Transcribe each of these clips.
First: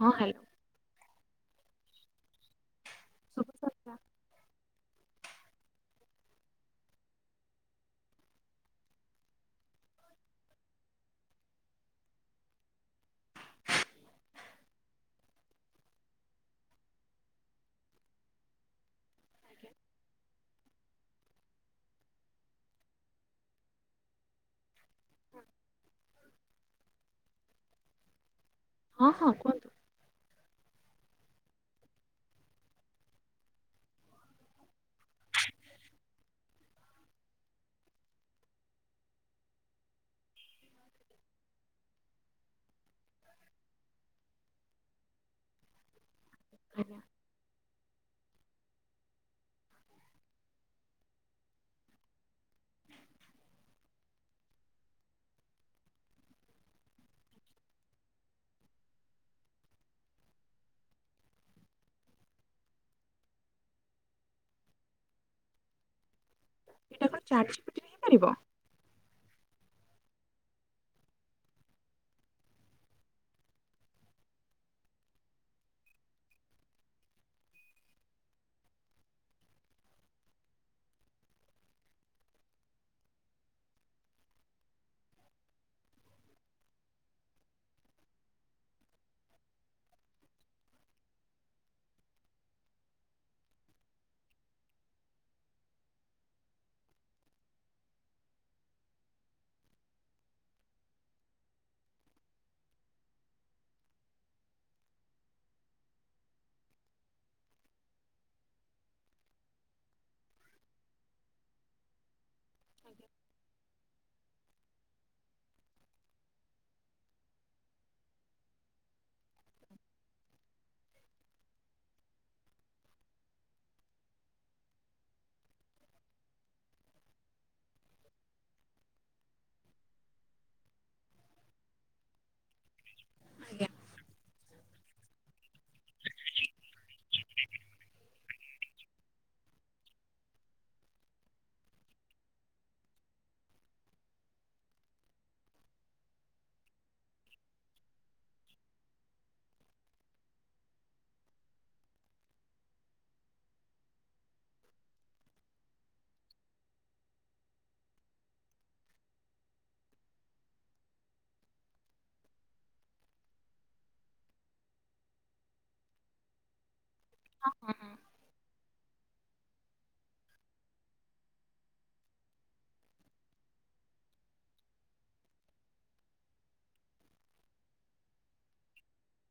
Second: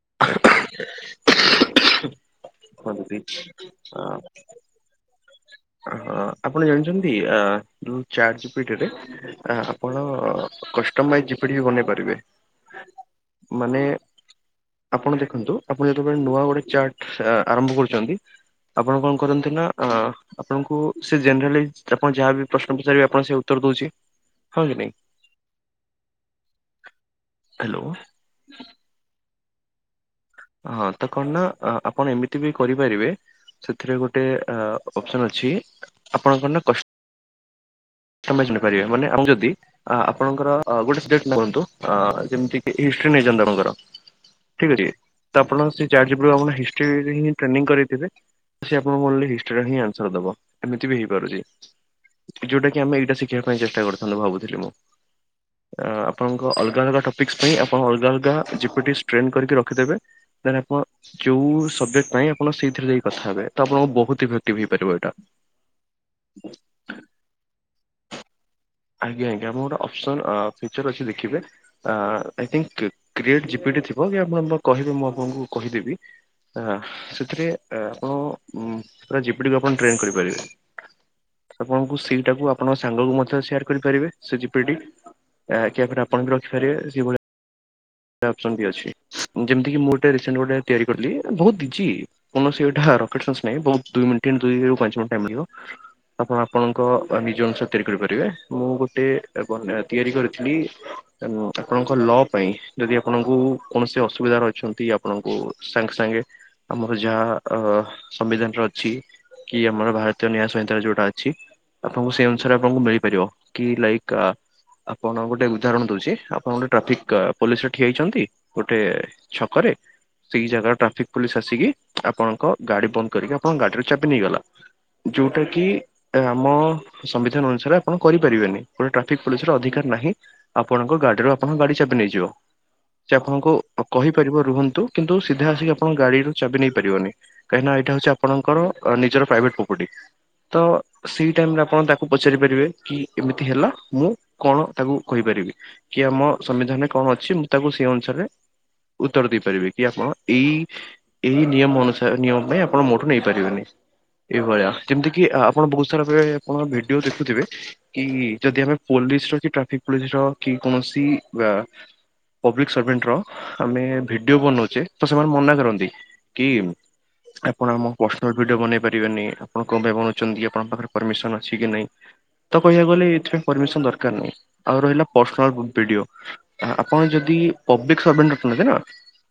ହଁ ହ୍ୟାଲୋ ଭ ଶୁଭ ସନ୍ଧ୍ୟା। [unintelligible] ଆ [inaudible] ହଁ ଆପଣ ଜାଣିଛନ୍ତି ଆ ଯୋଉ ଚାଟ୍ ଜିପିଟି ରେ ଆପଣ ଖ କଷ୍ଟମ ଭାଇ ଜିପିଡ ବି ବନେଇ ପାରିବେ [unintelligible] ମାନେ ଆପଣ ଦେଖନ୍ତୁ ଆପଣ ଯେତେବେଳେ ନୂଆ ଗୋଟେ ଚାର୍ଟ ଆରମ୍ଭ କରୁଛନ୍ତି ଆପଣ କଣ କରନ୍ତି ନା ଆଜ୍ଞା। ଆ ଆପଣଙ୍କୁ ସେ ଜେନେରାଲି ଆପଣ ଯାହା ବି ପ୍ରଶ୍ନ ପଚାରିବେ ଆପଣ ସେ ଉତ୍ତର ଦଉଛି ହଁ କି ନାଇଁ ହ୍ୟାଲୋ ହଁ ହଁ କୁହନ୍ତୁ। ହଁ ତ କଣ ନା ଆ ଆପଣ ଏମିତି ବି କରିପାରିବେ ସେଥିରେ ଗୋଟେ ଅପସନ ଅଛି ଆପଣଙ୍କର ନା କସ ତମେ ଶୁଣି ପାରିବେ ମାନେ ମୁଁ ଯଦି ଆପଣଙ୍କର ଗୋଟେ ସ୍କ୍ରିପ୍ଟ କୁହନ୍ତୁ ଅ ଯେମିତି କି ସ୍କ୍ରିପ୍ଟ ଥିନ ନେଇଛନ୍ତି ଆପଣଙ୍କର ଠିକ୍ ଅଛି ତ ଆପଣ ସେ ଚାଟ୍ ଯେ ପ୍ରକାର ହଉ ଆମ ଆଜ୍ଞା ହିଷ୍ଟରୀରେ ବି ଟ୍ରେନିଂ କରିଥିବେ ସେ ଆପଣଙ୍କୁ ଓନ୍ଲି ହିଷ୍ଟରୀରେ ହିଁ ଆନ୍ସର୍ ଦବ ଏମିତି ବି ହେଇପାରୁଛି ଯୋଉଟା କି କି ଆମେ ଏଇଟା ଶିଖିବା ପାଇଁ ଚେଷ୍ଟା କରୁଥିଲୁ ଭାବୁଥିଲି ମୁଁ ଆ ଆପଣଙ୍କ ଅଲଗା ଅଲଗା ଟପିକ୍ସ ପାଇଁ ଆପଣ ଅଲଗା ଅଲଗା ଜିପୁଟି ଷ୍ଟ୍ରେନ୍ତ କରିକି ରଖିଦେବେ ତାହେଲେ ଆପଣ ଯୋଉ ସବଜେକ୍ଟ ପାଇଁ ଆପଣ ସେଇଥିରେ ଯାଇ କଥା ହେବେ ତ ଆପଣ ବହୁତ ଇଫେକ୍ଟିଭ ହେଇପାରିବ ଏଇଟା ଏଇଟା କଣ ଚା ପାରିବ। ଆଜ୍ଞା ଆଜ୍ଞା ଆମର ଅପସନ୍ ଅ ଫିଚର ଅଛି ଦେଖିବେ ଆଇ ଥିଙ୍କ କ୍ରିଏଟ୍ ଜିପିଟି ଥିବ କି କି ଆପଣ ଆପଣ କହିବେ ମୁଁ ଆପଣଙ୍କୁ କହିଦେବି ହଁ ସେଥିରେ ଏ ଆପଣ ପା ଜିପିକୁ ଆପଣ ଟ୍ରେନ୍ କରିପାରିବେ। ଆପଣଙ୍କୁ ସେଇଟାକୁ ଆପଣଙ୍କ ସାଙ୍ଗକୁ ମଧ୍ୟ ସେୟାର କରିପାରିବେ ସେ ଜିପିଟି ଆ କି ଆପଣଙ୍କୁ ରଖିପାରିବେ ସେଭଳିଆ ଅପସନ୍ ବି ଅଛି ଯେମତି ମୁଁ ଗୋଟେ ରିସେଣ୍ଟ ଗୋଟେ ତିଆରି କରିଥିଲି ବହୁତ କିଛି କୌଣସି ଏଇଟା କୌଣସି ରତ୍କେଶନ ନାହିଁ ବହୁତ୍ ଦୁଇ ମିନିଟ୍ ରୁ ଦୁଇ ରୁ ପାଞ୍ଚ ମିନିଟ୍ ଟାଇମ୍ ମିଳିବ। ଆପଣ ଆପଣଙ୍କ ନିଜ ଅନୁସାରେ ତିଆରି କରିପାରିବେ ମୁଁ ଗୋଟେ ଵନେ ତିଆରି ଏ କରିଥିଲି ଆପଣଙ୍କ ଲ ପାଇଁ ଯଦି ଆପଣଙ୍କୁ କୌଣସି ଅସୁବିଧାରେ ଅଛନ୍ତି ଆପଣଙ୍କୁ ସାଙ୍ଗେ ସାଙ୍ଗେ ଆମର ଯାହା ଅ ଅ ହ ସମ୍ବିଧାନର ଅଛି କି ଆମର ଭାରତୀୟ ନ୍ୟାୟ ସଂହିତା ଯୋଉଟା ଅଛି ଆପଣଙ୍କୁ ସେ ଅ ଅନୁସାରେ ଆପଣଙ୍କୁ ମିଳିପାରିବ କି ଲାଇକ୍ ଆ ଆପଣ ଗୋଟେ ଉଦାହରଣ ଦଉଛି ଆପଣ ଗୋଟେ ଟ୍ରାଫିକ୍ ଆ ପୋଲିସରେ ଠିଆ ହେଇଛନ୍ତି ଗୋଟେ ଛକରେ ସେଇ ଜାଗାରେ ଟ୍ରାଫିକ ପୋଲିସ ଆସିକି ଆପଣଙ୍କ ଗାଡ଼ି ବନ୍ଦ କରିକି ଆପଣଙ୍କ ଗାଡ଼ିରୁ ଚାବି ନେଇଗଲା ଯୋଉଟା କି ଆମ ସମ୍ବିଧାନ ଅନୁସାରେ ଆପଣ କରିପାରିବେନି ଗୋଟେ ଟ୍ରାଫିକ ପୋଲିସର ଅଧିକାର ନାହିଁ ଆପଣଙ୍କ ଗାଡ଼ିରୁ ଆପଣଙ୍କ ଗାଡ଼ି ଚାବି ନେଇଯିବ ସେ ଆପଣଙ୍କୁ କହିପାରିବ ରୁହନ୍ତୁ। ନ୍ତୁ କିନ୍ତୁ ସିଧା ଆସିକି ଆପଣ ଗାଡ଼ିରୁ ଚାବି ନେଇ ପାରିବନି କାହିଁକି ନା ଏଇଟା ହଉଛି ଆପଣଙ୍କ ନିଜର ପ୍ରାଇଭେଟ ପ୍ରପର୍ଟି ତ ସେଇ ଟାଇମ୍ ରେ ଆପଣ ତାକୁ ପଚାରି ପାରିବେ କି ଏମିତି ହେଲା ମୁଁ କଣ ତାକୁ କହିପାରିବି? ରିବି କି ଆମ ସମ୍ବିଧାନରେ କଣ ଅଛି ମୁଁ ତାକୁ ସେ ଅନୁସାରେ ଉତ୍ତର ଦେଇପାରିବେ କି ଆପଣ ଏଇ ଏଇ ନିୟମ ଅନୁସାରେ ନିୟମ ପାଇଁ ଆପଣ ମୋଠୁ ନେଇ ପାରିବେନି। ଏଇଭଳିଆ କେମତି କି ଆପଣ ବହୁତ ସାରା ବଳେ ଆପଣ ଭିଡ଼ିଓ ଦେଖୁଥିବେ କି ଯଦି ଆମେ ପୋ ପୋଲିସର କି ଟ୍ରାଫିକ ପୋଲିସର କି କୌଣସି ଆ ପବ୍ଲିକ୍ ସର୍ଭେଣ୍ଟର ଆମେ ଭିଡ଼ିଓ ବନଉଛେ ତ ସେମାନେ ମନା କରନ୍ତି କି ହଁ ଆପଣ ହଁ ଆମ ପର୍ସନାଲ ଭିଡ଼ିଓ ବନେଇ ପାରିବେନି ଆପଣ କଣ ପାଇଁ ବଉଛନ୍ତି ଆପଣଙ୍କ ପାଖରେ ପରମିସନ ଅଛି କି ନାଇଁ? ତ କହିବାକୁ ଗଲେ ଏଥିପାଇଁ ପରମିସନ ଦରକାର ନାହିଁ ଆଉ ରହିଲା ପର୍ସନାଲ ଭିଡ଼ିଓ ଆ ଆପଣ ଯଦି ପବ୍ଲିକ ସରଭେଣ୍ଟ ଅଛନ୍ତି ନା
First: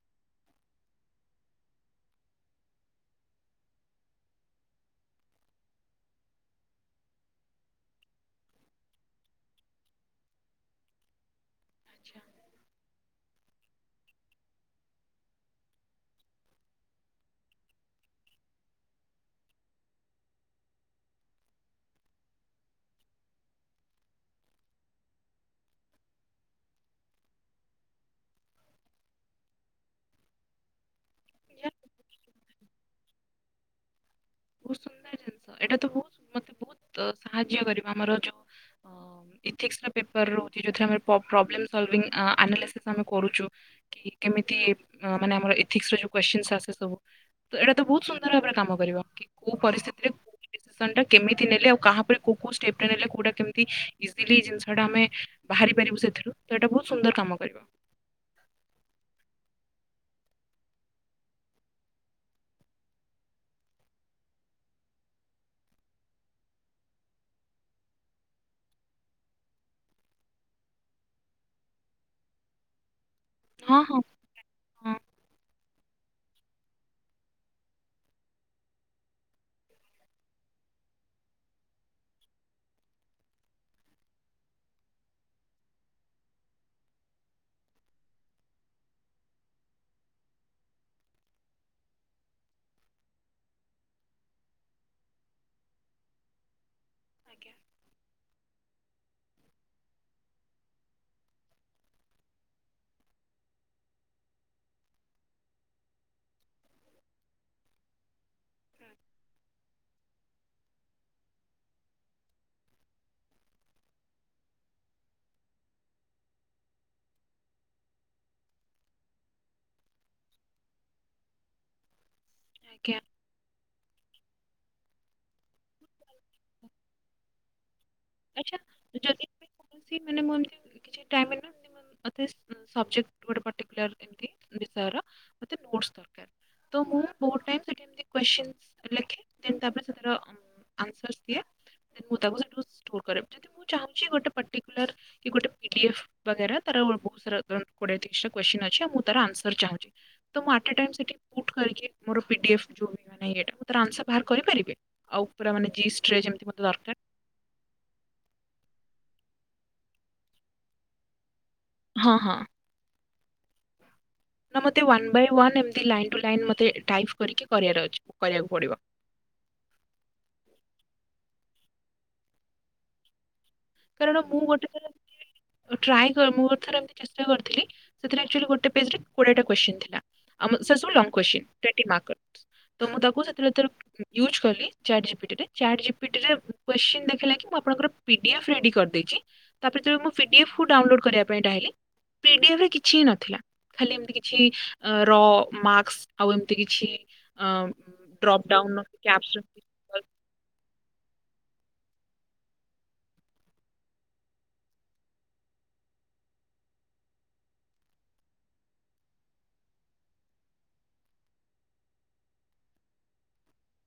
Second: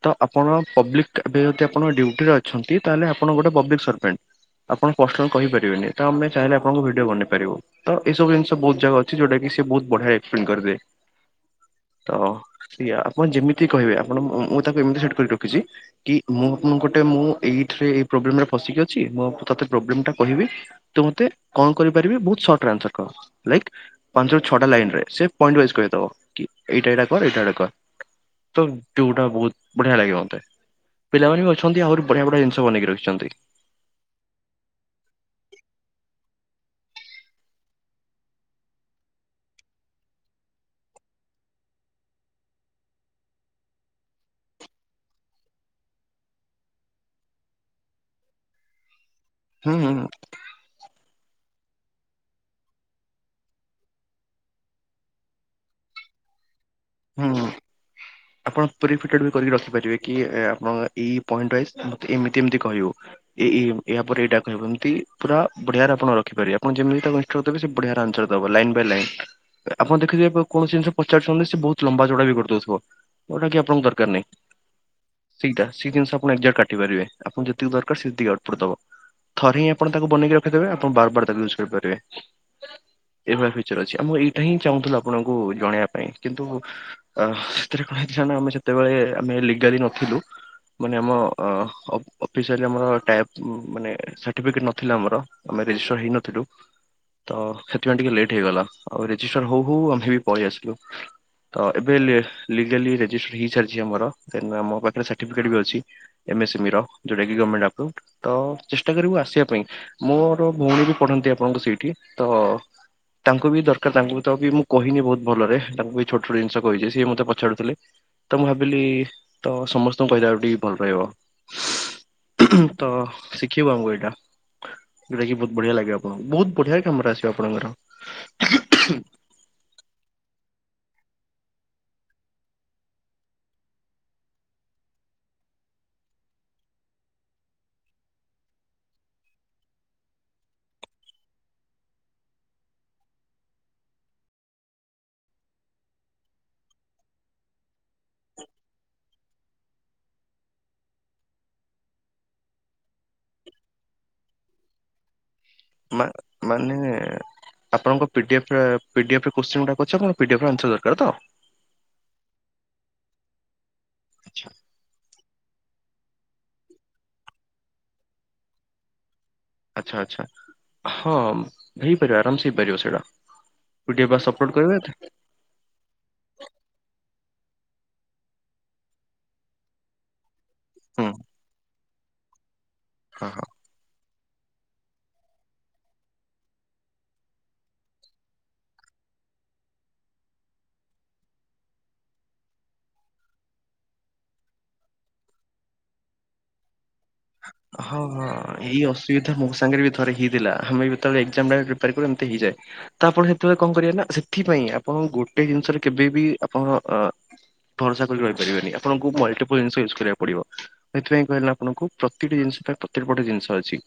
ତ ଆପଣ ପବ୍ଲିକ ଏବେ ଯଦି ଆପଣ ଡ୍ୟୁଟିରେ ଅଛନ୍ତି ତାହେଲେ ଆପଣ ଗୋଟେ ପବ୍ଲିକ ସର୍ଭେଣ୍ଟ। ଆପଣ ପର୍ସନାଲ କହିପାରିବେନି ତ ଆମେ ଚାହିଁଲେ ଆପଣଙ୍କ ଭିଡ଼ିଓ ବନେଇ ପାରିବୁ ତ ଏଇବୁ ଜିନିଷ ବହୁତ ଜାଗା ଅଛି ଯୋଉଟା କି ସେ ବହୁତ ବଢ଼ିଆ ଏକ୍ସପ୍ଲେନ୍ କରିଦିଏ। ତ ଆଚ୍ଛା ଯଦି ଆପଣ ଯେମିତି କହିବେ ଆପଣ ମୁଁ ତାକୁ ଏମିତି ସେଟ୍ କରି ରଖିଛି କି ମୁଁ ମୁଁ ଗୋଟେ ମୁଁ ଏ ଏଇଥିରେ ଆଇ ପ୍ରବ୍ଲେମ୍ ରେ ଫସିକି ଅଛି ମୁଁ ଆଉ ତତେ ପ୍ରବ୍ଲେମ୍ ଟା କହିବି ତୁ ମତେ କଣ କରିପାରିବି ବୋ ପଟରେ ଆନସାର କହ ଲାଇକି ପାଞ୍ଚରୁ ଛଅଟା ଲାଇନରେ ସେ ପଏଣ୍ଟ ୱାଇଜ କହିଦବ କି ଏଇଟା ଏଟା [unintelligible] ଯେଉଟା ବହୁତ ବଢିଆ ଲାଗେ ମତେ। ପିଲାମାନେ ବି ଯାହା ଅଛନ୍ତି ଆହୁରି ବଢିଆ ବଢିଆ ଜିନିଷ ବନେଇକି ରଖିଛନ୍ତି। ବହୁତ ସୁନ୍ଦର ଜିନିଷ ଏଇଟା ତ ବହୁତ ମତେ ବହୁତ ସାହାଯ୍ୟ କରିବ ଆମର ଯୋଉ ଉ ହଁ। ଇଥିକ୍ସର ପେପର ରହୁଛି ଯଉଥିରେ ଆମ ପ-ପ୍ର-ପ୍ରୋବ୍ଲେମ୍ ସଲ୍ଭିଇଂ ଆ ଆନାଲିସିସ୍ ଆମେ କରୁଛୁ କି କେମି ତି ଉଁ ମାନେ ଆମର ଏଥିକ୍ସ ର ଯଉ କୋଷ୍ଚିନ୍ ଆସେ ସବୁ ତ ଏଇଟା ତ ବହୁତ ସୁନ୍ଦର ଭାବରେ କାମ କରିବ କି କୋଉ ହୁଁ ହୁଁ ପରିସ୍ଥିତିରେ କୋଉ ଡିସିସନ ଟା କେମିତି ନେଲେ ଆଉ କାହାପରେ କୋଉ କୋଉ ଷ୍ଟେପଟା ନେଲେ କୋଉଟା କେମିତି ଇଜିଲି ଜିନିଷଟା ଆମେ ବାହାରି ପାରିବୁ ସେଥିରୁ ତ ଏଇଟା ବହୁତ ସୁନ୍ଦର ହୁଁ କାମ କରିବ। ଆପଣ [unintelligible] ଫିଟ କରିକି ରଖିପାରିବେ। କି ଆପଣଙ୍କ ଏଇ ପଏଣ୍ଟ ୱାଇଜ ମତେ ଏମତି ଏମତି କହିବୁ ଏ ଏ ୟାପରେ ଏଇଟା କହିବ ଏମତି ପୁରା ବଢିଆରେ ଆପଣ ରଖିପାରିବେ ଆପଣ ଯେମିତି ତାକୁ [unintelligible] ଦେବେ ସେ ବଢିଆରେ ଆନସାଦେବ ର ଲାଇନ୍ ବାଇ ଲାଇନ୍ ଆପ ଦେଖି ଆପଣ କୌଣସି ଜିନିଷ ପଚାରୁଛନ୍ତି ସେ ବହୁତ ଲମ୍ବା ଚଉଟା ବି କରି ଦଉଥିବ ଯଉଟା କି ହଁ, ଆପଣଙ୍କୁ ହଁ, ଦରକାର ନାହିଁ ହଁ, ସେଇଟା ସେ ଜିନିଷ ଆପଣ ଏକ୍ଜାଟ କାଟି ପାରିବେ ଆପଣ ଯେତିକି ଦରକାର ସେତିକି ଆଉଟପୁଟ୍ ଦବ। ଥରେ ହିଁ ଆପଣ ତାକୁ ବନେଇକି ରଖିଦେବେ ଆପଣ ବାରବାର ତାକୁ ୟୁଜ କରିପାରିବେ। ଏଇ ଭଳିଆ ଫିଚର ଅଛି ଆମ ଏଇଟା ହିଁ ଚାହୁଁଥିଲୁ ଆପଣଙ୍କୁ ଜଣେଇବା ପାଇଁ କିନ୍ତୁ ଆ ସେଥିରେ କଣ ହେଇଥିଲା ନା ଆମେ ଯେତେବେଳେ ଆମେ ଲିଗାଲି ନଥିଲୁ ମାନେ ଆମ ଅ-ଅ-ଅଫିସିଆଲି ଆମର ଟାଏପ୍ ମାନେ ସାଆର୍ଟିଫିକେଟ ନଥିଲା ଆମର ଆମେ ଶ [unintelligible] ହେଇନଥିଲୁ ତ ଆଜ୍ଞା, ସେଥିପାଇଁ ଟିକେ ଲେଟ୍ ହେଇଗଲା ଆଉ ରେଜିଷ୍ଟର ହଉ ହଉ ଆମେ ବି ପଳେଇ ଆସିଲୁ। ତ ଏବେ ଲେ-ଲିଗାଲି ରେଜିଷ୍ଟର ହେଇସାରିଛି ଆମର ଦେନ୍ ମୋ ପାଖରେ ସାର୍ଟିଫିକେଟ ବି ଅଛି। ଏମସିମିର ଯଉଟାକି ଗମେଣ୍ଟ ଆପ୍ରୁଭ ତ ଚେଷ୍ଟା କରିବୁ ଆସିବା ପାଇଁ ମୋର ଭଉଣୀ ବି ପଢ଼ନ। ନ୍ତି ଆପଣଙ୍କୁ ସେଇଠି ତ ତାଙ୍କୁ ବି ଦରକାର ତାଙ୍କୁ ତ ବି ମୁଁ କହିନି ବହୁତ ଭଲରେ ତାଙ୍କୁ ବି ଛୋଟ ଛୋଟ ଜିନିଷ କହିଛି ସିଏ ମତେ ପଚାରୁୁଥିଲେ ତ ମୁଁ ଭାବିଲି ତ ସମସ୍ତଙ୍କୁ କହିଦେଲେ ଆଉ ଟିକେ ଭଲ ରହିବ। ତ ଆଜ୍ଞା। ଶିଖେଇିବ ଆମକୁ ଏଇଟା ଯଉଟା କିି ବହୁତ ବଢିଆ ଲାଗିବ ବ ବହୁତ ବଢିଆ କାମରେ ଆସିବ ଆପଣଙ୍କର। ଆଚ୍ଛା ଯଦି [unintelligible] କୌଣସି ମାନେ ମୁଁ ଏମିତି କିଛି ଟାଇମିଂ ରେ [unintelligible] ସବଜେକ୍ଟ ଗୋଟେ ପଟିକୁଲାର ଦିଅନ୍ତି ବିଷୟର ମତେ ନୋଟସ୍ ଦରକାର ତ ମୁଁ ମୋର୍ ଟାଇମ୍ ସେଇଠି ଏମ୍ତି କ୍ୱେଶ୍ଚିନ୍ ଲେଖେ ଦେନ୍ ତାପରେ ସେଥିର ଆନ୍ସାର୍ କି ଦିଏ ଦେନ ମୁଁ ତାକୁ ସେଥିରୁ ଯଦି ମୁଁ ଚାହୁଁଚି ଗୋଟେ ପଟିକୁଲାର୍ କି ଗୋଟେ ପି ଡି ଏଫ୍ ବଗେରା ତାର ବହୁତ୍ ସାରା ଗ୍ର [unintelligible] କ୍ୱେଶ୍ଚିନ୍ ଆଉ ମୁଁ ତାର ଆନ୍ଶାର୍ ଚାହୁଁଚି, ତ ମୁଁ ସେଇଠି ଆଟ୍ଟେ ଟାଇମ୍ ପୁଟ୍ କରିକି ମୋର ପି ଡି ଏଫ୍ ଯୁ [unintelligible] ମୁଁ ତାର ଆନ୍ସର୍ ବାହାର୍ କରିପାରିବି? ଆଉ ପୁରା ମାନେ ମା ଜିଷ୍ଟ୍ ରେ ମତେ ଯେମ୍ତି ମାନେ ଦରକାର୍? ଆପଣଙ୍କ ପି ଡି ଏଫ୍ ରେ - ପି ଡି ଏଫ୍ ରେ କୋଶ୍ଚିନ୍ ଗୁଡାକ ଅଛି ଆପଣଙ୍କୁ ପି ଡି ଏଫ୍ ର ଆନ୍ସର ଦରକାର ତ ହଁ - ହଁ ନା ମୋତେ ୱାନ୍ ବାଇ ୱନ୍ ଏମତି ଲାଇନ୍ ଟ ଲାଇନ୍ ମତେ ଟାଇପ କରିକିି କରିବାର୍ ଅଛି କରିବାକୁ ପଡ଼ିବ। ଆଛା ଆଛା ହଁ ହେଇପାରିବ ଆରାମସ ହେଇପାରିବ ସେଇଟା ପିଡିଏଫ୍ କାରଣ ବାସ୍ ମୁଁ ଅପଲୋଡ୍ ଗୋଟେ କରିବେ ଥର ଏମତି ଟ୍ରାଏ କରି ମୁଁ ଗୋଟେ ଥର ଏମତି ଚେଷ୍ଟା କରିଥିଲି ସେଥିରେ ଅକ୍ଚୋଲି ଗୋଟେ ପେଜ୍ରେ ଆମ ସେ ସବୁ ହୁଁ ଲଂ କୌଶ୍ଚ୍ଚିଁ ହଁ ହଁ। ୟୁଜ୍ କଲି ଚାଟ୍ ଯିପିଟିରେ ଜିପିଟିରେ କୋସ୍ଚିନ୍ ଦେଖିଲା କି ମୁଁ ଆପଣଙ୍କର ପି ଡି ଏଫ୍ [unintelligible] କରିଦେଇଛି ତାପରେ ଯଦି ମୁଁ ପି ଡି ଏଫ୍ କୁ ଡାଉନଲୋଡ୍ କରିବା ପାଇଁ ଡ଼ଆ ପି ଡି ଏଫ ରେ କିଛି ହିଁ ନଥିଲା ଖାଲି ଏମତି କିଛି ର ମାକ୍ସ ଆଉ ଏମିତି କିଛି ହଁ - ହଁ ଡ୍ରପ୍ ଡାଉନ୍ ଏଇ ଅସୁବିଧା କ୍ୟାପ୍ସ ମୋ ସାଙ୍ଗରେ ବି ଥରେ ହେଇଥିଲା, ଆମେ ବି ଯେତେବେଳୋ ଏଗ୍ଜାମ୍ ପାଇଁ ପ୍ରିପେର୍ କରୁ ଏମ୍ତି ହେଇଯାଏ ତ ଆପଣ ସେତେବେଳେ କଣ ସେଥିାଇଁ ଆପଣ ଗୋଟେ ରେ କେବେ ବିି ଆପଣଙ୍କର ଅ ଭରସା କରି କହି ପାରିବେନି ଆପଣଙ୍କୁ ମଲଟିପଲ ଜିନିଷ ୟୁଜ୍ କରିବାକୁ ପଡିବ ସେଇଥିପାଇଁ କହିଲା ଆପଣଙ୍କୁ ପ୍ରତିଟି ଜିନିଷ ପାଇଁ ପ୍ରତିଟି ବଟେ ଜିନିଷ ଅଛି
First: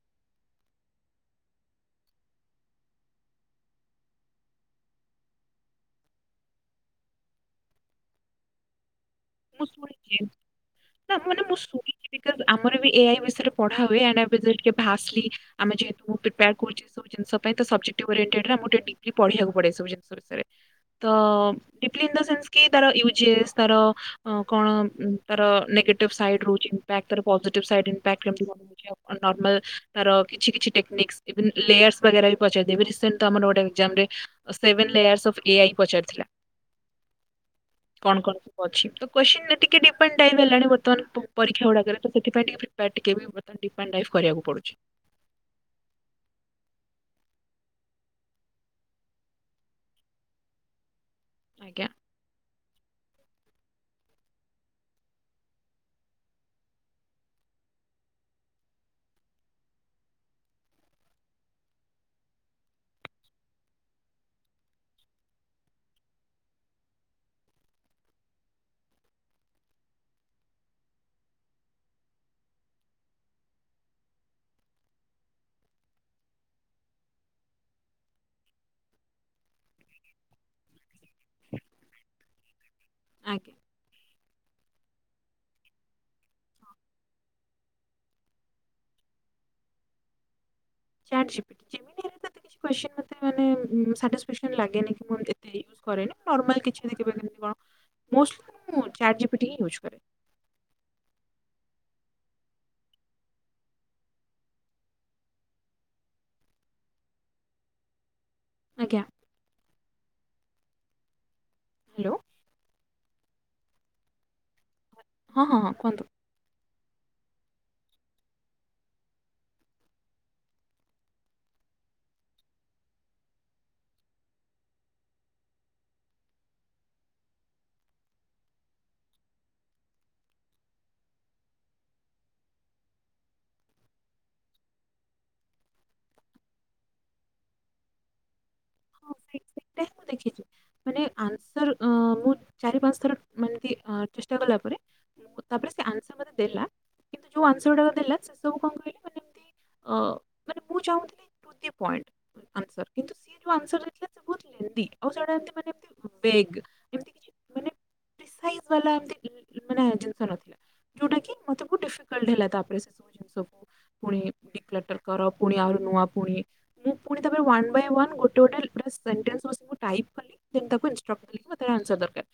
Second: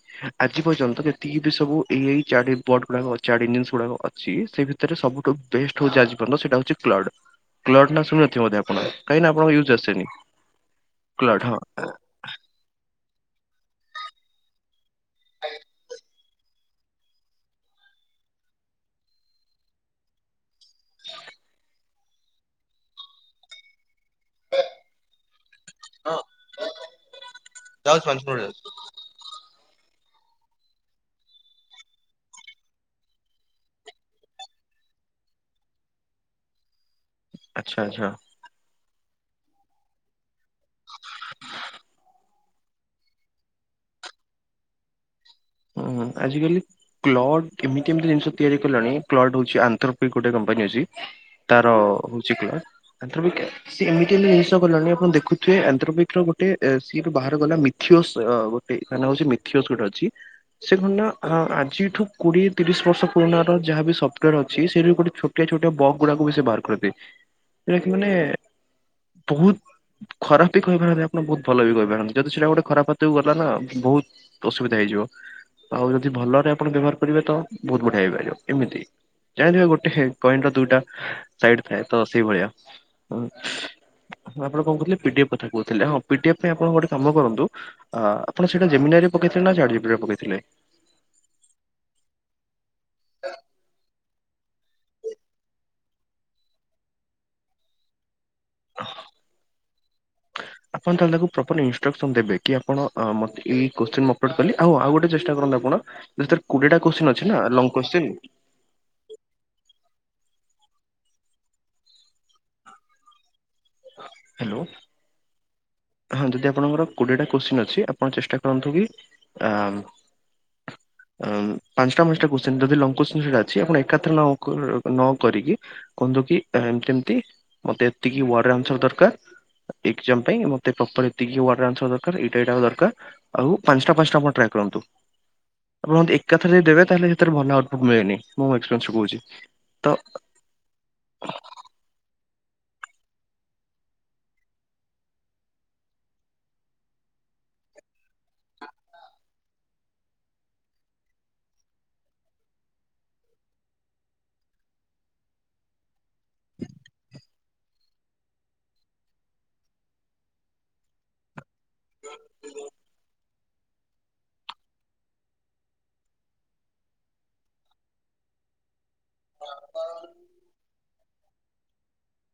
ଆଜି ପର୍ଯ୍ୟନ୍ତ ଯେତିକି ବି ସବୁ ଏଇ ଏଇ ଚାରି ବର୍ଡ ଗୁଡା ଛାଡ଼ି ନିଅ ସେଗୁଡା ଅଛି ସେ ଭିତରେ ସବୁଠୁ ବେଷ୍ଟ ହଉଛି ଆଜି ପର୍ଯ୍ୟନ୍ତ ସେଟା ହଉଛି କ୍ଲଡ। କ୍ଲଟ ନା ଶୁଣି ଥିବେ ବୋଧେ ଆପଣ। କାହିଁକି ନା ଆପଣଙ୍କ ମୁଁ ୟୁଜ୍ ଆସେନି ଶୁଣିଛି କ୍ଲଡ୍ ମାନେ ମୁଁ ହଁ। ଶୁଣିଛି ବିକଜ୍ ଆମର ଏଇ ସେ ବିଷୟରେ ପଢ଼ା ହୁଏ [inaudible] ଆମେ ଯେହେତୁ ପ୍ରେପର୍ କରୁଛୁ ସବୁ ଜିନିଷ ପାଇଁ ଟା ସଭେକ୍ଟ ରେ ଡିପ୍ଲି ପଢିବାକୁ ପଢ଼େ ସବୁ ଜିନିଷ ବିଷୟରେ। ତ ଡୀପ୍ଲି ଇନ୍ ଦ ସେନ୍ସ କି ତାର ୟୁଜେସ ତାର କଣ ତାର ନେଗେଟିଭ୍ ହଁ ସାଇଡ ରହୁଛି ଇମ୍ପାକ୍ଟ ତାର ପୋଜିଟିଭ ସାଇଡ ଯାଉଛି ମାନସ ଇମ୍ପାକ୍ଟ୍ ମୋର କେମିତି କଣ ଯାଉଛି। ରହୁଛି ଅମଲ୍। ତାର କିଛି କିଛି ଟେକ୍ନିକ୍ସ ଇଭେନ୍ ଲେୟାର୍ସ ବଗେରା ବି ପଚାରି ଦିଏ ଏବେ ରିସେଣ୍ଟ ଟା ଆମର ଗୋଟେ ଏକ୍ସାମ୍ ରେ ସେ ଲେୟାର୍ସ ଅଫ୍ ଏ ଆଇ ପଚାରିଥିଲା। ଆଚ୍ଛା ଆଚ୍ଛା କଣ କଣ ସବୁ ଅଛି ତ କ୍କ୍ୱେଶ୍ଚିନ ଏତିକି ଡିପେଣ୍ଡ ଟାଇପ ହେଇଗଲାଣି ବର୍ତ୍ତମାନ ପରୀକ୍ଷା ଗୁଡାକରେ ତ ସେଥିପାଇଁ ଟେ ଫ ଟିକେ ବିତଡିପଣ୍ଡ୍ରାଇ୍ କରିବାକୁ ପଡୁଛି [inaudible] ହୁଁ ଆଜିକାଲି କ୍ଲଟ ଏମିତି ଏମତି ଜିନିଷ ତିଆରି କଲାଣି କ୍ଲଟ୍ ହଉଛି ଆନ୍ଥରପିକ ଗୋଟେ କମ୍ପାନୀ ଅଛି। ତାର ଆଜ୍ଞା ହଉଚ [inaudible] ସିଏ ଏମିତି ଏମିତି ଜିନିଷ ଗଲାଣି ଆପଣ ଦେଖୁଥିବେ ଆନ୍ଧ୍ରପିକ ର ଗୋଟେ ସିଏଠୁ ବାହାର ଗଲା ମିଥିଓ ତା ନା ହେଉଛି ମିଥିଅସ ଗୋଟେ ଅଛି। ସେ କଣ ନା ଆଜିଠୁ କୋଡିଏ ତିରିଶ ବର୍ଷ ପୁରୁଣ ର ଯାହାବ ବି ସଫ୍ଟୋର ଅଛି ସେଠୀ ଗୋଟେ ଛୋଟିଆ ଛୋଟ ବକ ଗୁଡାକୁ ବି ସେ ବାହାର କରିଦିଏ ସେଟା କି ମାନେ ବହୁତ ଖରାପ ବି କହିପାରନ୍ତି ଆପଣ ବହୁତ ଭଲ ବି କହିପାରନ୍ତି ଯଦି ସେଇଟା ଗୋଟେ ଖରାପ ହାତକୁ ଗଲା ନା ବହୁତ ଅସୁବିଧା ହେଇଯିବ। ଆଉ ଯଦି ଭଲରେ ଆପଣ ବ୍ୟବହାର କରିବେ ତ ବହୁତ ବଢିଆ ହେଇପାରିବ ଏମିତି। ଜାଣିଥିବା ଗୋଟେ ପଏଣ୍ଟ ର ଦୁଇଟା ସାଇଡ ଥାଏ ତ ସେଇ ଭଳିଆ। [inaudible] ଆଜ୍ଞା ଆପଣ କଣହୁଥିଲେ ପିଡିଏଫ୍ କଥା କହୁଥିଲେ ହଁ ପିଡିଏଫ ପାଇଁ ଆପଣ ଗଟେ କାମ କରନ୍ତୁ ଆପଣ ସେଇଟା ଜମିନାଇ ପକେଇଥିଲେ ନା ଚାଟଜିପିଟି। ଦୂରେ ପକାଇଥିଲେ। ଚାଟଜୀପିଟି [inaudible] ଏତେ କ୍ୱେଶ୍ଚିନ ମାନେ ସାଟି ଲଗେନି କି ମୁଁ ଏତେ ୟୁଜ୍ କରେନି ନର୍ମାଲ କିଛି ଏମିତି କେବେ କେମତି କଣ। ମ [inaudible] ମୁଁ ଚାଟ ଜିପିଟ ହିଁ ୟୁଜ କରେ। ଆପଣ ତାହେଲେ ତାକୁ ପ୍ରପର ଇନଷ୍ଟ୍ରକ୍ସନ ଦେବେ କି ଆପଣ ଅ ମୋତେ ଏଇ କ୍ୱେଶ୍ଚିନ୍ ଅପ୍ଲୋଡ କଲି ଆଉ ଆଉ ଗୋଟେ ଚେଷ୍ଟା କରନ୍ତୁ ଆପଣ କୋଡିଏ ଟା କ୍ଵେଶ୍ଚିନ। ଅଛି ନା ଲଙ୍ଗ କଶ୍ଚିନ। ଆଜ୍ଞା। ହ୍ୟାଲୋ। ହ୍ୟାଲୋ। ହଁ-ହଁ-ହଁ କୁହନ୍ତୁ। କୋଡ଼ିଏଟା କୋଶ୍ଚିନ୍ ଅଛି, ଆପଣ ଚେଷ୍ଟା କରନ୍ତୁ କି ଆ [inaudible] ଆଁ ପାଞ୍ଚଟା ପାଞ୍ଚଟା କୋଶ୍ଚିନ ଯଦି ଲଙ୍ଗ କୋଶ୍ଚିନ ସେଇଟା ଅଛି, ଆପଣ ଏକାଥରେ ନ-କ-ନ କରିକି କୁହନ୍ତୁ କି ଏମତି ଏମତି, ମତେ ଏତିକି ୱାର୍ଡ଼ରେ ଆନ୍ସର୍ ଦରକାର ଏକ୍ଜାମ ପାଇଁ ମୋତେ ପ୍ରପର ଏତିକି ହି ୱାର୍ଡ଼ରେ ଆନ୍ସର୍ ଦରକାର, ଏଇଟା ଏଟା ଦରକାର ଆଉ ପାଞ୍ଚଟା ପାଞ୍ଚଟା ଆପଣ ଟ୍ରାଏ କର ରନ୍ତୁ। ଆପଣ ଯଦି ଏକାଥରେ ଯଦି ଦେବେ ତାହେଲେ ସେଥିରେ ଭଲ ଆଉଟପୁଟ ମିଳେନି। ମୋ ଏକ୍ସପିରିଏନସ୍ ରୁ ହଁ କହୁଛି, ସେଇ ସେଇଟା ହିଁ ତ ମୁଁ ଦେଖିଛି। ମାନେ ଆନ୍ସର ଅଁ, ମୁଁ ଚାରି ପାଞ୍ଚ ଥର ମାନେ ଏମତି ଚେଷ୍ଟା କଲା ପରେ ତାପରେ ସେ ଆନ୍ସର ମୋତେ ଦେଲା କିନ୍ତୁ ଯୋଉ ଆନ୍ସର ଗୁଡାକ ଦେଲା ସେ ସବୁ କଣ କହିଲେ ମାନେ ଅ ମାନେ ମୁଁ ଚାହୁଁଥିଲି ଗୋଟିଏ ପଇଣ୍ଟ ଆନ୍ସର୍। କିନ୍ତୁ ସିଏ ଯୋଉ ଆନସର୍ ଦେଇଥିଲା ବହୁତ୍ ଲେନ୍ଦି ଆଉ ସେଗୁଡ଼ାକ ଏମିତି ମାନେ ଫେକ ଯେମତି ବାଲା ଏମତି [unintelligible] ବହୁତ ଡିଫିକଲ୍ଟ ହେଲା ତାପରେ ସେ ସବୁ ଜିନିଷକୁ ପୁଣି ହେଲ୍ପରର ପୁଣି ଆହୁରି ନୂଆ ପୁଣି ମୁଁ ପୁଣି ତାପରେ ୱାନ ବାଏ ୱାନ ଗୋଟେ ଗୋଟେ ଲ ମାନେ ସି [unintelligible] ତାର ଆନ୍ସର୍ ଦରକାର।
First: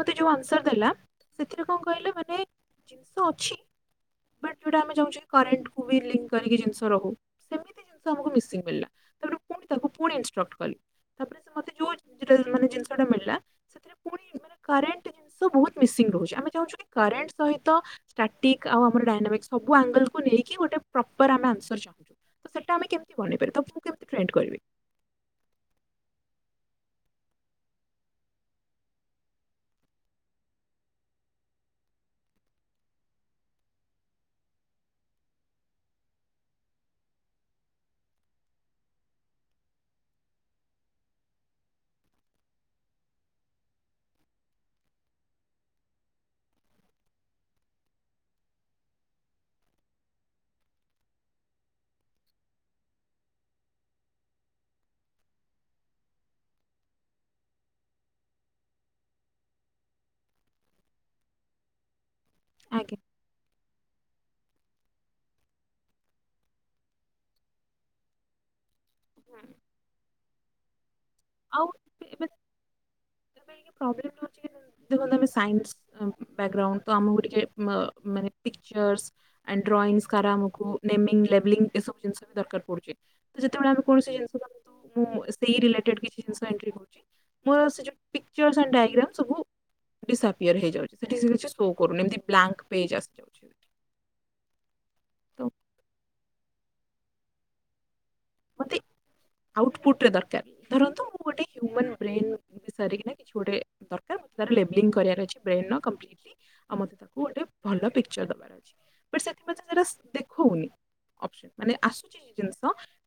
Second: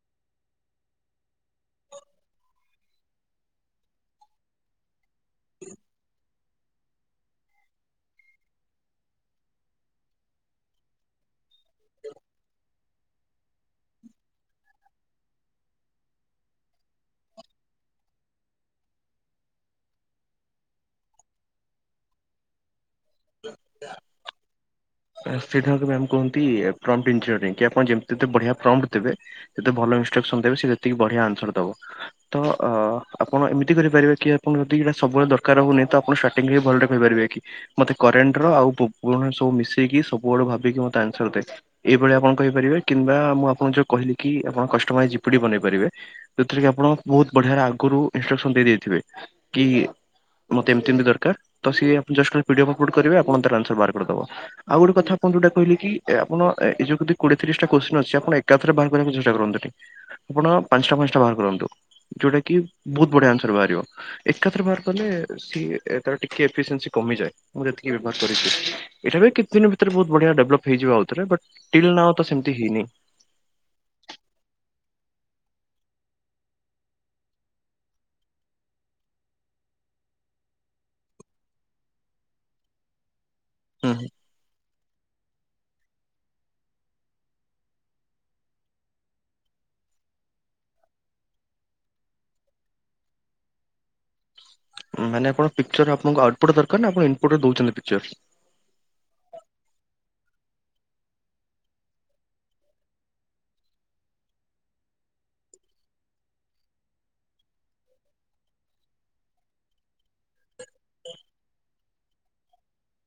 ମତେ ଯୋଉ ଆନ୍ସର୍ ଦେଲା, ସେଥିରେ କଣ କହିଲେ ମାନେ ଜିନିଷ ଅଛି ବଟ ଯୋଉଟା ଆମେ ଚାହୁଁଛେ କି କରେଣ୍ଟକୁ ବି ଲିଙ୍କ କରିକି ଜିନିଷ ରହୁ, ସେମିତି ଜିନିଷ ଆମକୁ ମିଶିଂ ମିଳିଲା। ତେଣୁ ପୁଣି ତାକୁ ପୁଣି ଇନଷ୍ଟ୍ରକ୍ଟ କଲି। ତାପରେ ମତେ ଯୋଉ ଜିନିଷଟା ମାନେ ଜିନିଷଟା ମିଳିଲା ସେଥିରେ ପୁଣି କରେଣ୍ଟ ବହୁତ୍ ମିସିଂ ରହୁଛି। ଆମେ ଚାହୁଁଛୁ କି କରେଣ୍ଟ ସହିତ ଷ୍ଟାଟିକ ଆଉ ଆମର ଡାଇନାମିକ ସବୁ ଆଙ୍ଗଲକୁ ନେଇ କି ଗୋଟେ ପ୍ରପର୍ ଆମେ ଆନ୍ସର ଚାହୁଁଚୁ। ସେଟା ଆମେ କେମତି ବନେଇ ପାରିବୁ, ତାକୁ କେମତି କ୍ରିଏଟ କରିବି? ସେଇଟା ହଉଚି ମ୍ୟାମ୍ କହନ୍ତି ପ୍ରମ୍ପଟିଂଥିଅରିଂ। କି ଆପଣ ଯେମତି ବଢିଆ ପ୍ରମ୍ପ୍ଟ ଦେବେ, ସେତେ ଭଲ ଯେମତି ଇନଷ୍ଟ୍ରକ୍ସନ ଦେବେ ସେତିକି ବଢିଆ ଆନ୍ସର୍ ଦବ। ତ ଆପଣ ଏମିତି କରିପାରିବେ କି ଆପଣ ଯଦି ଏଇରା ସବୁବେଳେ ଦରକାର ହଉନି ତ ଆପଣ ଷ୍ଟାଟିଙ୍ଗ ବି ଭଲରେ କରିପାରିବେ। କି ମୋତେ କରେଣ୍ଟର ଆଉ ପୁରୁଣା ସବୁ ମିଶିକି ଦେଇକି ସବୁଆଡୁ ଭାବିକି ମୋତେ ଆନସର ଦେ। ଏଇଭଳିଆ ଆପଣ କହିପାରିବେ କିମ୍ବା ମୁଁ ଆପଣଙ୍କୁ ଯୋଉ କହିଲି କି ଆପଣ କଷ୍ଟମାଇଜ ଜି ପି ଟି ବନେଇପାରିବେ। ଯୋଉଥିରେ କି ଆପଣ ବହୁତ୍ ବଢିଆ ଆଗରୁ ଇନଷ୍ଟ୍ରକସନ ଦେଇଦେଇଥିବେ କି ମତେ ଏମତି ଏମତି ଦରକାର ତ ସିଏ just P D F upload କରିବେ, ଆପଣ ଆନ୍ସର ତାର ବାହାର କରିଦବ। ଆଉ ଗୋଟେ କଥା ଆପଣ ଯୋଉଟା କହିଲେ କି ଆପଣ ଏ ଯୋଉ ଯଦି କୋଡିଏ ତିରିଶଟା କୋଶ୍ଚିନ ଅଛି। ଆପଣ ଏକାଥରେ ବାହାର କରିବାକୁ ଚେଷ୍ଟା କରନ୍ତୁନି। ଆପଣ ପାଞ୍ଚଟା ପାଞ୍ଚଟା ବାହାର କରନ୍ତୁ। ଯୋଉଟାକି ଆଜ୍ଞା ବହୁତ ବଢିଆ ଆନ୍ସର ବାହାରିବ। ଏକାଥରେ ବାହାର କଲେ ସିଏ ତାର ଟିକେ ଇଫେଶିଏନ୍ସି କମିଯାଏ। ମୁଁ ଯେତିକି ବ୍ୟବହାର କରିଛି। ଏଟା ବି ଠିକ୍ ଛି ହୁଁ। ଦିନ ଭିତରେ ବହୁ ବଢିଆ ଡେଭଲପ୍ ହେଇଯିବ ଆଉ। ଭିତରେ ବଟ୍ ଆଉ ଟିଲ ନାଓ ଏବେ ତ ସେମିତି ହେଇନି। ପାଇଁ ଟିକେ ପ୍ରୋବ୍ଲେମ ରହୁଛି କି ଦେଖନ୍ତୁ ଆମେ ସାଇନ୍ସ ବ୍ୟାଗ୍ରାଉଣ୍ଡ ତ ଆମକୁ ଟିକେ ଅ ମାନେ ପିକଚର୍ସ ଆଣ୍ଡ ଡ୍ରଇଂସ କରା ଆମକୁ ନେମିଂ ଲେବଲିଂ ଏସବୁ ଜିନିଷ ଦରକାର ପଡୁଚି। ଯେତେବେଳେ ଆମେ ହୁଁ କୌଣସି ଜିନିଷକୁ [unintelligible] ମୁଁ ସେଇ ରିଲେଟେଡ୍ କି ଜିନିଷ ଏଣ୍ଟ୍ରି କରୁଛି ମୋର ସେ ଯୋଉ ପିକଚର୍ସ ଆଣ୍ଡ ଡାଇଗ୍ରାମ ସବୁ ଡିିସଆପିଅର ହେଇଯାଉଛି। ସେଠି ସେ କିଛି ସୋ କରୁନି, ଏମତି ବ୍ଲାଙ୍କ ପେଜ ଆସିଯାଉଛି। ମାନେ ଆପଣ ତ ପିକଚର ଆପଣଙ୍କୁ ଆଉଟପୁଟ ଦରକାର ନା, ଆପଣ ଇନପୁଟରେ ଦଉଛନ୍ତି ପିକଚର୍ସ? ମତେ ଆଉଟପୁଟରେ ଦରକାର। ଧରନ୍ତୁ ମୁଁ ଗୋଟେ ହ୍ୟୁମାନ ବ୍ରେନ୍ ସାରିକିନା କିଛି ଗୋଟେ ଦରକାର ଲେବଲିଂ କରିଆର ଅଛି ବ୍ରେନର କମ୍ପଲିଟଲି, ଆଉ ମତେ ତାକୁ ଗୋଟେ ଭଲ ପିକଚର ଦବାର ଅଛି। ବଟ ସେଥିରେ [unintelligible] ଦେଖଉନି। ଅପସନ୍ ମାନେ ଆସୁଛି ଏ ଜିନିଷ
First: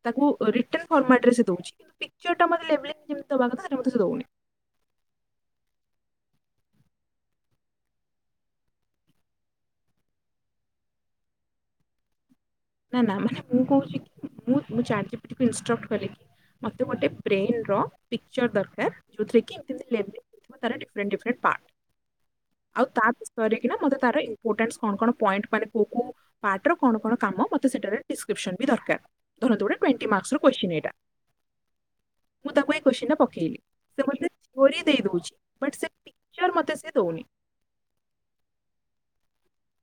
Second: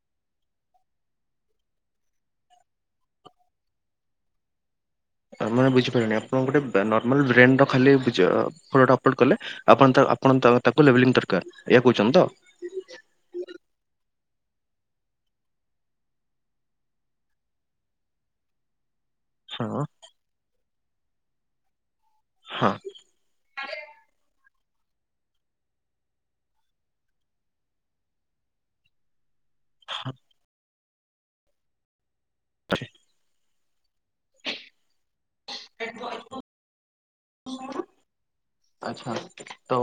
ତାକୁ ରିଟର୍ନ ଫର୍ମାଟରେ ସେ ଦଉଛି, ପିକଚରଟା ମତେ ଲେବଲିଂ ଯେମତି ଦବା କଥା ସେଇଟା ସେ ମତେ ଦଉନି। ମାନେ ବୁଝିପାରୁନି ଆପଣ ଗୋଟେ ନର୍ମାଲ ବ୍ରେନର ଖାଲି ପିଚ ଫଟଟା ଅପଲୋଡ କଲେ। ଆପଣ ତାର ଆପଣ ତ ତାକୁ ଲେବଲିଙ୍ଗ ଦରକାର, ଏୟା କହୁଚନ୍ତି ତ? ନା-ନା ମାନେ ମୁଁ କହୁଚି କି ମୁଁ ମୁଁ ଚାଟ୍ ଜି ପି ଟି କୁ ଇନଷ୍ଟ୍ରକ୍ଟ କଲି ମତେ ଗୋଟେ ବ୍ରେନର ପିକ୍ଚର୍ ଦରକାର ଯୋଉଥିରେ କି ଏମିତି ହଁ ଏମିତି ଲେବଲିଙ୍ଗି ହେଇଥିବ ତାର ଡିଫ୍ରେଣ୍ଟ ଡିଫ୍ରେଣ୍ଟ ପାଟ। ହଁ ଆଉ ବିଷୟରେ କିନା ମତେ ତାର ମ୍ପୋଟାନ୍ସ କଣ କଣ ପଏଣ୍ଟ ମାନେ କୋଉ କୋଉ ପାର୍ଟର କଣ କଣ କାମ ମତେ ସେଟାର ଡିଷ୍କ୍ରିପସନ୍ ବି ଦରକାର। ଧରନ୍ତୁ ଗୋଟେ ଟ୍ବେଣ୍ଟି ମାର୍କସର କ୍ୱେଶ୍ଚିଁ ଏଇଟା ମୁଁ ତାକୁ ଏଇ କୋଶ୍ଚି ଟା ପକେଇଲି। ସେ ମୋତେ ଷ୍ଟୋରୀ ଦେଇଦୋଉଛି ବଟ ସେ ପିକ୍ଚର୍ ମତେ ସେ ଦୋଉନି। ଆଚ୍ଛା ତ